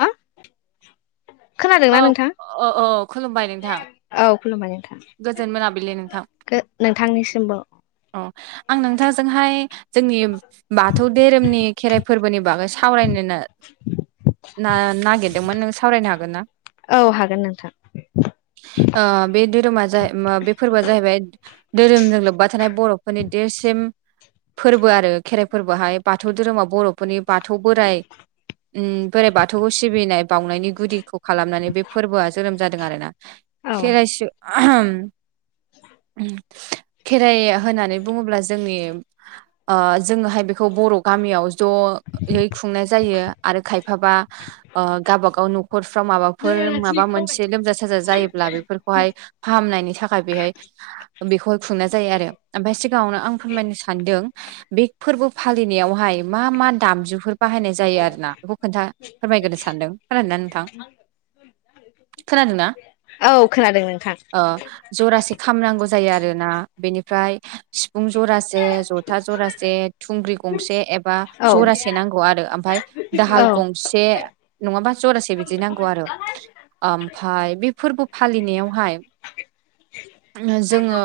हा खोनादोंना औ नोंथां अ अ खुलुमबाय नोंथां औ खुलुमबाय नोंथां गोजोन मोनाबिलि नोंथां नोंथांनिसिमबो औ आं नोंथांजोंहाय जोंनि बाथौ धोरोमनि खेराइ फोरबोनि बागै सावरायनोनो ना नागिरदोंमोन नों सावरायनो हागोन ना? औ हागोन नोंथां ओ बे धोरोमा बे फोरबोआ जाहैबाय धोरोमजों लोब्बा थानाय बर'फोरनि देरसिन फोरबो आरो खेराइ फोरबोहाय बाथौ धोरोमाव बर'फोरनि बाथौ बोराइ बोराइ बाथौखौ सिबिनाय बावनायनि गुदिखौ खालामनानै बे फोरबोआ जोनोम जादों आरो ना औ खेरायसो ओहोम खेराइ होननानै बुङोब्ला जोंनि ओ जोङोहाय बेखौ बर' गामियाव ज' ओ [unintelligible] जयै खुंनाय जायो आरो खायफाबा ओ गाबा गाव न' खरफ्राव माबाफोर माबा मोनसे लोमजा साजा जायोब्ला बेफोरखौहाय नायनि थाखाय बेहाय बेखौहाय खुंनाय जायो आरो ओमफाय सिगांङावनो आं फोरमायनो सानदों बे फोरबो फालिनायावहाय मा मा दामजुफोर बाहायनाय जायो आरो ना बेखौ खोन्था फोरमायग्रोनो सानदों खोनादोंना नोंथां [inaudible] खोनादोंना औ खोनादों नोंथां ओ जरासे खाम नांगौ जायो आरोना बेनिफ्राय सिफुं जरासे जथा जरासे थुंग्रि गंसे औ जरासे नांगौ आरो ओमफ्राय दाहाल औ गंसे नङाबा जरासे बिदि नांगौ आरो आमफाय बे फोरबो फालिनायावहाय जोङो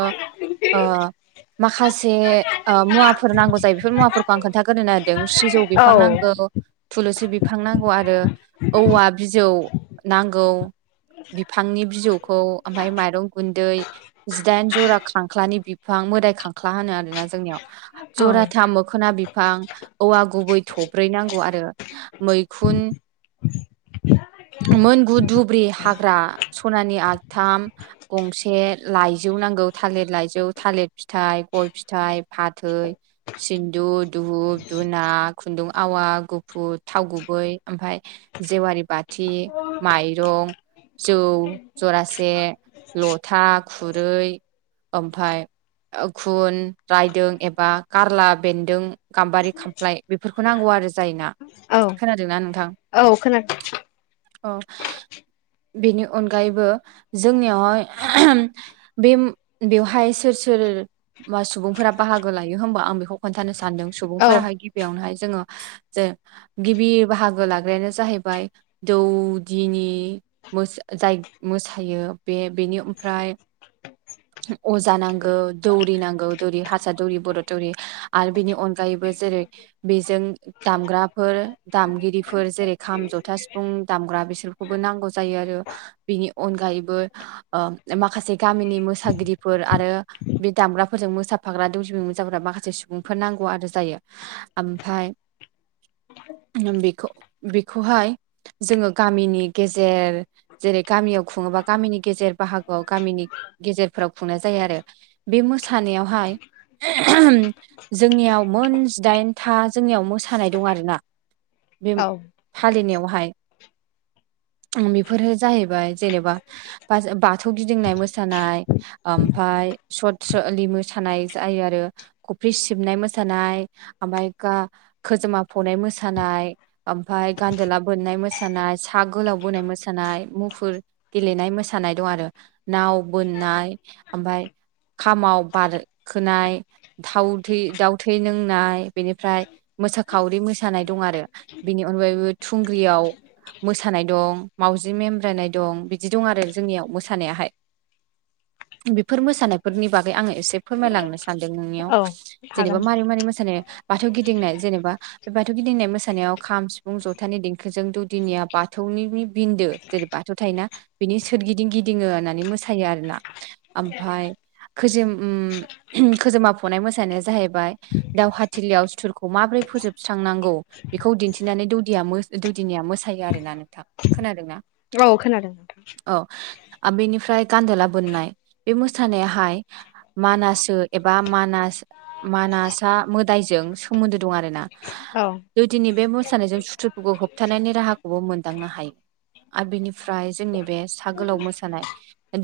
ओ माखासे मुवाफोर नांगौ जायो बेफोर मुवाफोरखौ आं खोन्थाग्रोनो ना नागिरदों सिजौ बिफां नांगौ थुलुसि बि फां नांगौ आरो औवा बिजौ नांगौ बिफांनि बिजौखौ ओमफ्राय माइरं गुन्दै जिदाइन जरा खांख्लानि बिफां मोदाय खांख्ला होनो आरोना जोंनियाव औ जराथाम मोखोना बिफां औवा गुबै थब्रै नांगौ आरो मैखुन [inaudible] मोनगु दुब्रि हाग्रा सनानि आस थाम गंसे लाइजौ नांगौ थालिर लाइजौ थालिर फिथाइ गय फिथाइ फाथै सिन्दुद दुहुप दुना खुन्दुं आवा गुफुर थाव गुबै बै ओमफाय जेवारिबाथि माइरं जौ जरा से लथा खुरै ओमफाय ओ खुन रायदों एबा कारला बेन्दों गाम्बारि खामफ्लाय बेफोरखौ नांगौ आ आरो जायना औ खोनादोंना नोंथां? औ खोनादों। अ बेनि अनगायैबो जोंनियावहाय बे बेवहाय सोर सोर मा सुबुंफोरा बाहागो लायो होनबा आं बेखौ खोन्थानो सानदों औ सुबुंफोराहाय गिबियावनोहाय जोङो जे गिबि बाहागो लाग्रायानो जाहैबाय दौदिनि मोस जाय मोसायो बे बेनि ओमफ्राय अजा नांगौ दौरि नांगौ दौरि हारसा दौरि बर' दौरि आरो बेनि अनगायैबो जेरै बेजों दामग्राफोर दामगिरिफोर जेरै खाम जथा सिफुं दामग्रा बिसोरखौबो नांगौ जायो आरो बेनि अनगायैबो ओ माखासे गामिनि मोसा मोसागिरिफोर आरो बे दामग्राफोरजों मोसाफाग्रा दौ जुमि मोसाग्रा माखासे सुबुंफोर नांगौ आरो जायो। ओमफाय बेख' बेखौहाय जोङो गामिनि गेजेर जेरै गामियाव खुं ङोबा गामिनि गेजेर बाहागोआव गामिनि गेजेरफोराव खुंनाय जायो आरो बे मोसानायावहाय जोंनियाव मोन जिदाइनथा जोंनियाव मोसानाय दं आरोना। बे औ। फालिनायावहाय। बेफोरो जाहैबाय जेनेबा बाज बाथौ गिदिंनाय मो सानाय ओमफ्राय सर्ट सलि मोसानाय जायो आरो कफ्रि सिबनाय मो सानाय ओमफाय गा खोजोमा फनाय मोसानाय ओमफ्राय गान्द'ला बोननाय मोसानाय सा गोलाव बोनाय मोसानाय मुफुर गेलेनाय मोसानाय दं आरो नाव बोननाय ओमफाय खामाव बारखोनाय थाउ थै दाउ थै लोंनाय बेनिफ्राय मोसाखावरि मोसानाय दं आरो बेनि अनगायैबो थुंग्रियाव मोसानाय दं मावउजि मेमब्रायनाय दं बिदि दं आरो जोंनियाव मोसानायाहाय। बेफोर मोसानायफोरनि बागै आंङो एसे फोरमायलांनो सानदों औ नोंनियाव जेनेबा हागोन मारै मारै मोसानाय बाथौ गिदिंनाय जेनेबा बे बाथौ गिदिंनाय मोसानायाव खाम सिफुं जथानि देंखोजों दौदिनिया बाथौ ऊंनिनि बिन्दो जेरै बाथौ थायोना बिनि सोरगिदिं गिदिङो आननानै मोसायो आरोना। आमफाय खोजोम उम खोजोमा फनाय मोसानाया जाहैबाय दावहा थिलियाव सुथुरखौ माबोरै फोजोबस्रांनांगौ बेखौ दिन्थिनानै दौदिया मो दौदिनिया मोसायो आरोना। नोंथां खोनादोंना? औ खोनादों नोंथां। औ आ बेनिफ्राय गान्दोला बोननाय बे मोसानायाहाय मानासो एबा मानास मान नासा मोदायजों सोमोन्दो दं आरो ना औ दौदिनि बे मोसानायजों सुथुरफुखौ होबथानायनि राहाखौबो मोनदांनो हायो। आबिनिफ्राय जोंनि बे सागोलाव मोसानाय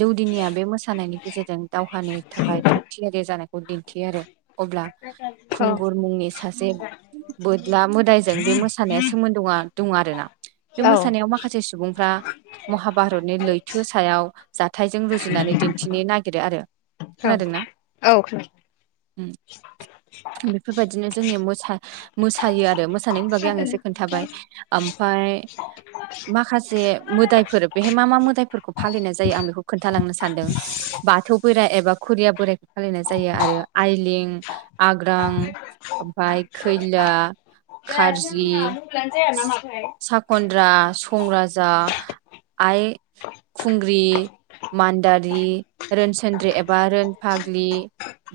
दौदिनिया बे मोसानायनि गेजेरजों दावहानि थाखाय थाग थियारि जानायखौ दिन्थियो आरो अ ब्ला औ खुंगुर मुंनि सासे बोदला मोदायजों बे मोसानाया सोमोन्दोआ दं आरोना। बे औ मोसानायाव माखासे सुबुंफ्रा महाभारतनि लैथो सायाव जाथायजों रुजुनानै दिन्थिनो नागिरो आरो, औ खोनादों ना? औ उम बेफोरबायदिनो जोंनि मोसा-मोसायो आरो मोसानायनि बागै आं एसे खोनादों खोन्थाबाय ओम फ्राय माखासे मोदायफोर बेहाय मा मा मोदायफोरखौ फालिनाय जायो आं बेखौ खोन्थालांनो सानदों बाथौ बोराइ एबा खुरिया बोरायखौ फालिनाय जायो आरो आइलि, आग्रां, ओमफ्राय खैला, जायासै आंना खारजि म‌बाइलानो साखन्द्रा, संराजा, आइ खुं ग्रि, मान्दारि, रोनसोनद्रि एबा रोनफाग्लि,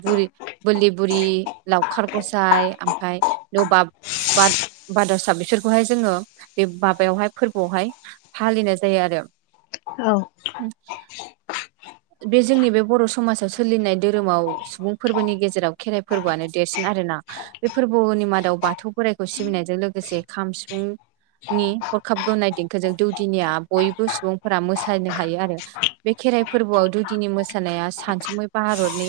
बुरि बोरलि बुरि, लावखार गसाय ओमफ्राय लबाब बाद बाद'सा बिसोरखौहाय जोङो बे माबायावहाय फोरबोआवहाय फालिनाय जायो आरो। औ ओम बे जोंनि बे बर' समाजाव सोलिनाय धोरोमाव सुबुं फोरबोनि गेजेराव खेराइ फोरबोआनो देरसिन आरोना। बे फोरबोनि मादाव बाथौ बोराइखौ सिबिनायजों लोगोसे खाम सिफुं नि हरखाब गोमनाय देंखोजों दौदिनिया बयबो सुबुंफोरा मोसा नो हायो आरो। बे खेराइ फोरबोआव दौदिनि मोसानाया सानसुमै भारतनि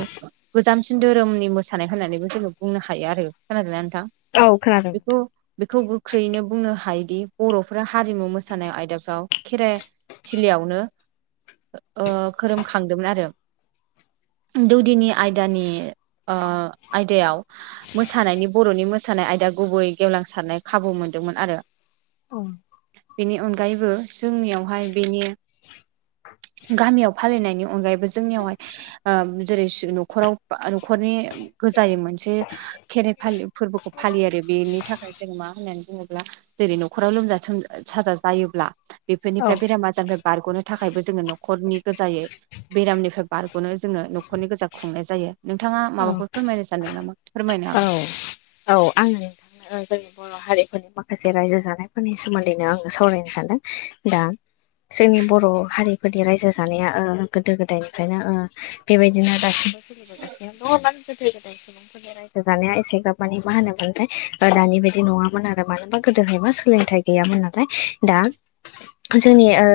गोजाम बांसिन धोरोमनि मोसानाय होननानैबो जोङो बुंनो हायो आरो, खोनादोंना नोंथां? औ खोनादों। बेखौ बेखौ गोख्रैयैनो बुंनो हायोदि बर'फोरा हारिमु मोसानाय आयदाफ्राव खेराइ थिलियावनो ओ खोरोमखांदोंमोन आरो। दौदिनि आयदानि ओ आयदायाव मोसानायनि बर'नि मोसानाय आयदा गुबै गेवलांसारनाय खाबु मोन्दोंमोन आरो नोंथां औ बेनि अनगायैबो जोंनियावहाय बेनि गामियाव फालिनायनि अनगायैबो जोंनियावहाय ओ जेरै सि न'खराव बा न'खरनि गोजायै मोनसे खेराइ फालि फोरबोखौ फालियो आरो बेनि थाखाय जों मा होननानै बुङोब्ला जेरै न'खराव लोमजा सोम-साजा जायोब्ला बेफोरनिफ्राय बेराम आजार निफ्राय बारग'नो थाखायबो जोङो न'खरनि गोजायै बेरामनिफ्राय बारग'नो जोङो न'खरनि गोजा खुंनाय जा यो। नोंथाङा औ माबाफोर फोरमायनो सानदों नामा? फोरमायनो औ हागौ औ औ आङो नोंथांनो ओ जोंनि बर' हारिफोरनि माखासे रायजो जानायफोरनि सोमोन्दैनो आङो सावरायनो सानदों। दा जोंनि बर' हारि फोरनि रायजो जानाया ओ गोदो गोदायनिफ्रायनो ओ बेबायदिनो दासिम [unintelligible] गोदो गोदाय सुबुंफोरनि रायजो जानाया एसेग्राब मानि मा होनोमोनथाय ओ दानि बायदि नङामोन आरो। मानो होनबा गोदोहाय मा सोलोंथाइ गैयामोन नालाय दा जोंनि ओ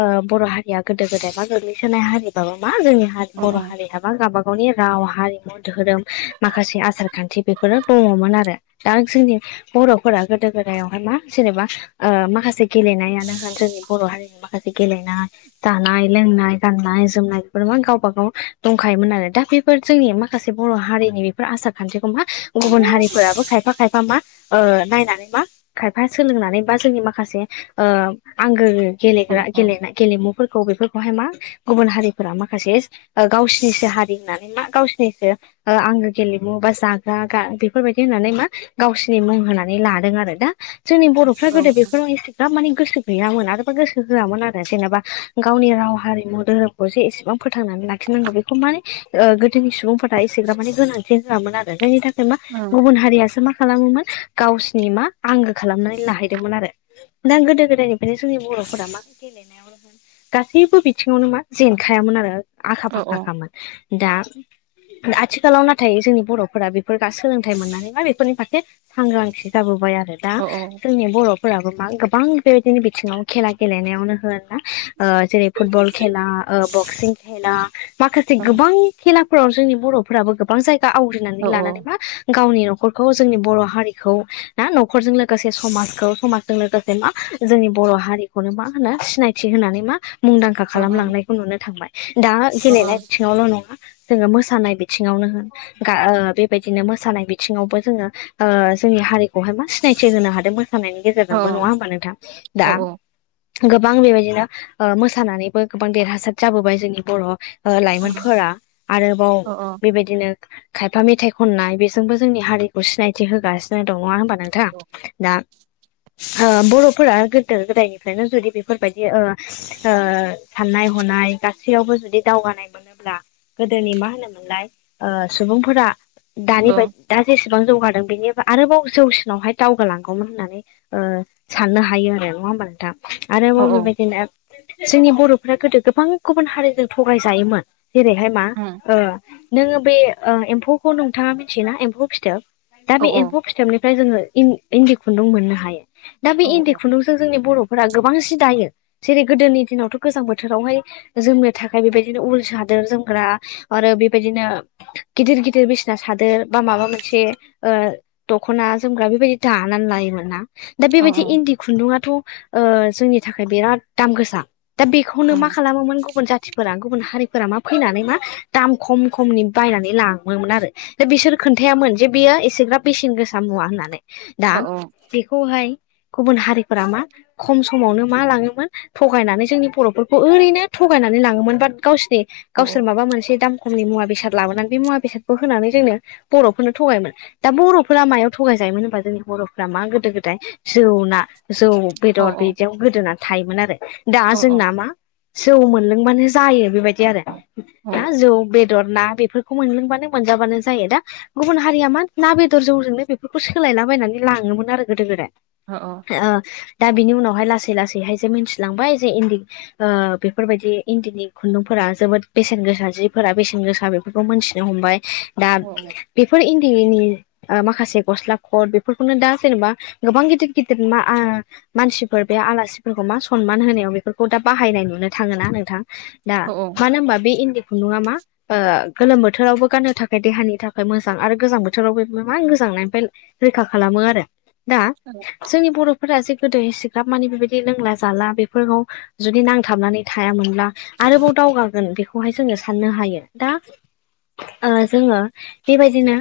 ओ बर' हारिया गोदो गोदाय मा गोग्लैसोनाय हारिबाबो मा जोंनि हारि अ बर' हारिया मा गावबा गावनि राव, हारिमु, धोरोम, माखासे आसार-खान्थि बेफोरो दङ'मोन आरो। दा जोंनि बर' फोरा गोदो गोदायावहाय मा जेनेबा ओ माखासे गेलेनायानो होन जोंनि बर' हारिनि माखासे गेलेनाय बा जानाय-लोंनाय, गाननाय-जोमनाय बेफोर मा गावबा गाव दंखायोमोन आरो, दा बेफोर जोंनि माखासे बर' हारिनि बेफोर आसार-खान्थिखौ मा गुबुन हारिफोराबो खायफा खायफा मा ओ नायनानै मा खायफा सोलोंनानै बा जोंनि माखासे ओ आंगो अ गेलेग्रा गेलेनाय गेलेमु फोरखौ बेफोरखौहाय मा गुबुन हारिफोरा माखासे ओ गावसिनिसो हारि होननानै मा गावसिनिसो ओ आंगो गेलेमु बा जाग्रा बेफोरबायदि होननानै मा गावसिनि मुं होना नै लादों आरो दा जोंनि बर'फोरा अ गोदो बेखौ एसेबां माने गोसो गैयामोन आरोबा गोसो होआमोन आरो जेनेबा गावनि राव हारिमु धोरोमखौ जो एसेबां फोथांना लाखिनांगौ बेखौ माने ओ गो दोनि सुबुंफोरा एसेग्राफमानि गोनांथि होआमोन आरो, जायनि थाखाय मा गुबुन हारियासो मा खालामोमोन गावसोरनि मा आंगो खालामनानै लाहैदोंमोन आरो दा गोदो गोदायनिफ्रायनो जोंनि बर'फोरा मा गेलेनायाव होन गासैबो बिथिङावनो मा जेनखायामोन आरो आखा अ फाखाखामोन दा आथिखालाव नाथाय जोंनि बर'फोरा बेफोर सोलोंथाइ मोननानै बा बेफोरनि फारसे सांग्रांथि जाबोबाय आरो दा अ जोंनि बर'फोराबो मा गोबां बेबायदिनो बिथिङाव खेला गेलेनायावनो होन ना ओ जेरै फुटबल खेला ओ बक्सिं खेला माखासे गोबां खेला फोराव जोंनि बर'फोराबो गोबां जायगा आवग्रिनानै लानानैबा गावनि न'खरखौ जोंनि बर' हारिखौ ना न'खरजों लोगोसे समाजखौ समाजजों लोगोसे मा जोंनि बर' हारिखौनो मा मा होनो सिनायथि होनानै मा मुंदांखा खालामलांनायखौ नुनो थांबाय दा गेलेनाय बिथिङावल' नङा जोङो मोसानाय बिथिङावनो होन गा ओ बेबायदिनो मोसानाय बिथिङावबो जोङो ओ जोंनि हारिखौहाय मा सिनायथि होनो हादोंबो मोसानायनायनि अ गेजेरजोंबो नङा होमबा नोंथां अ दा गोबां बेबायदिनो ओ मोसानानैबो गोबां देरहासार जाबोबाय जोंनि बर' अ लाइमोनफोरा आरोबाव अ बेबायदिनो खायफा मेथाइ खननाय बेजोंबो जोंनि हारिखौ सिनायथि होगासिनो दं नङा होनबा नोंथां दा [unintelligible] बर'फोरा गोदो गोदायनिफ्रायनो जुदि बेफोरबायदि ओ ओ साननाय हनाय गासेयावबो जुदि दावगानाय मोनोब्ला गोदोनि मा होनोमोनलाय ओ सुबुंफोरा दानि अ बायदि दा जेसेबां जौगादों बेनि आरोबाव जौसिनावहाय दावगालांगौमोन होननानै साननो हायो आरो नङा होमबा नोंथां? औ आरो बेबायदिनो जोंनि बर'फ गोदो गोबां गुबुन हारिजों थगायजायोमोन। जेरैहाय मा उम ओ नोङो बे ओ एम्फौखौ नोंथाङा मिथियोना एम्फौ फिथोब दा औ बे एम्फौ फिथोबनिफ्राय जोङो इन्द- इन्दि खुन्दुं मोननो हायो। दा बे औ इन्दि औ खुन्दुंजों जोंनि बर' फोर गोबांसिन दायो जेरै गोदोनि दिनावथ' गोजां बोथोरावहाय जोमनो थाखाय बेबायदिनो उल साद सादोर जोमग्रा आरो बेबायदिनो गिदिर गिदिर बिसिना सादोर बा माबा मोनसे ओ दख'ना जोमग्रा बेबायदि दानानै लायोमोन ना दा औ बेबायदि इन्दि खुन्दुंआथ' ओ जोंनि थाखाय बिराद दाम गोसा दा बेखौनो उम मा खालामोमोन गुबुन जाथिफोरा गुबुन हारिफोरा मा फैनानै मा दाम खम खमनि बायनानै लाङोमोन आरो दा बिसोर खोन्थायामोन। मोन जे बियो एसेग्रा बेसेन गोसा मुवा होननानै दा औ बेखौहाय गुबुन हारिफोरा मा खम समावनो मा लाङोमोन थगायनानै जोंनि बर'फोरखौ ओरैनो थ थगायनानै लाङोमोन बाट गावसिनि औ गावसोर माबा मोनसे दाम खमनि मुवा बेसाद लाबोनानै बे मुवा बेसादखौ होनानै जोंनो बर'फोरनो थगायोन। दा बर'फोरा मायाव थगायजायोमोन होनबा जोंनि बर'फोरा मा गोदो गोदाय जौना जौ औ बेदर बिदियाव गोदोना थायोमोन आरो दा औ जोंना मा जौ मोनलोंबानो जायो बेबायदि आरो ना जौ बे बेदर ना बेफोरखौ मोनलोंबानो मोनजाबानो जायो दा गुबुन हारिया मा ना बेदर जौजोंनो बेफोरखौ सोलायलाबायनानै लाङोमोन आरो गोदो गोदाय ओ दा बिनि उनावहाय लासै लासैहाय जे मिथिलांबाय जे इन्दि ओ बेफोरबायदि इन्दिनि खुन्दुंफोरा जोबोद बेसेन गोसा जिफोरा बेसेन गोसा बेफोरखौ मोनथिनो हमबाय। दा बेफोर इन्दिनि ओ माखासे गस्ला खट बेफोरखौनो दा जेनेबा गोबां गिदिर गिदिर मा ओ मानसि फोर बे आलासिफोरखौ मा सनमान होनायाव बेफोरखौ दा बाहायनाय नुनो थाङोना नोंथां? दा औ मानो होनबा बि इन्दि खु खुन्दुं आ मा गोलोम बोथोरावबो गाननो थाखाय देहानि थाखाय मोजां आरो गोजां बोथ थोराव बे मा गोजांनायनिफ्राय रैखा खालामो आरो दा जोंनि बर' फोरा जे गोदो इसिग्राब माने बेबायदि लोंला जाला बेफोरखौ जुदि नांथाबनानै थायामोन। ना आरोबाव दावगागोन बेख खौहाय जोङो साननो हायो दा ओ जोङो बेबायदिनो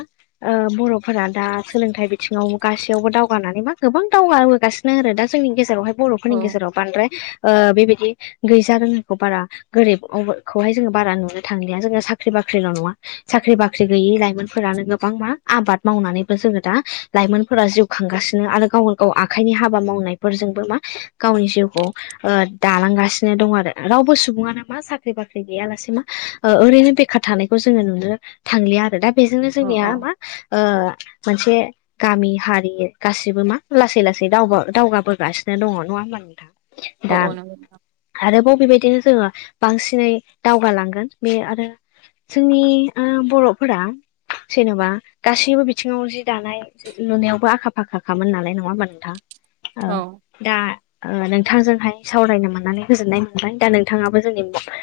ओ बर'फोरा दा सोलोंथाइ बिथिङाव गासैयावबो दावगानानै मा गोबां दावगाबोगासिनो आरो दा जोंनि गेजेरावहाय औ बर'फोरनि गेजेराव बांद्राय ओ बेबायदि गैज रोङिखौ बारा गोरिब अखौहाय जोङो बारा नुनो थांलिया जोङो साख्रि बाख साख्रिल' नङा साख्रि बाख्रि गैयै लाइमोनफोरानो गोब गोबां मा आबाद मावनानैबो जोङो दा लाइमोनफोरा जिउ खांगासिनो आरो गाव गाव आखाइनि हाबा मावनो फोजोंबो मा गावनि जिउखौ ओ दालांगासिनो दं आरो रावबो सुबुानो मा सा साख्रि बाख्रि गैयालासे मा ओ ओरैनो बेखार थानायखौ जोङो नुनो थांलिया आरो दा बेजों जोंनिया मा ओ मोनसे गामि हारि गासिबो मा लासै लासै दावबो दावगाबोगासिनो दङ नङा ओमबा नोंथां? औ दा औ नंगौ आरोबाव बेबायदिनो जोङो बांसिनै दावगालांगोन बे आरो जोंनि ओ बर'फोरा जेन'बा गासैबो बिथिङाव जि दानाय लुनायावबो आखा फाखाखामोन नालाय नङा ओमबा नोंथां? औ दा नोंथांजोंहाय सावरायनो मोननानै गोजोननाय मोनबाय दा नोंथाङाबो जोंनि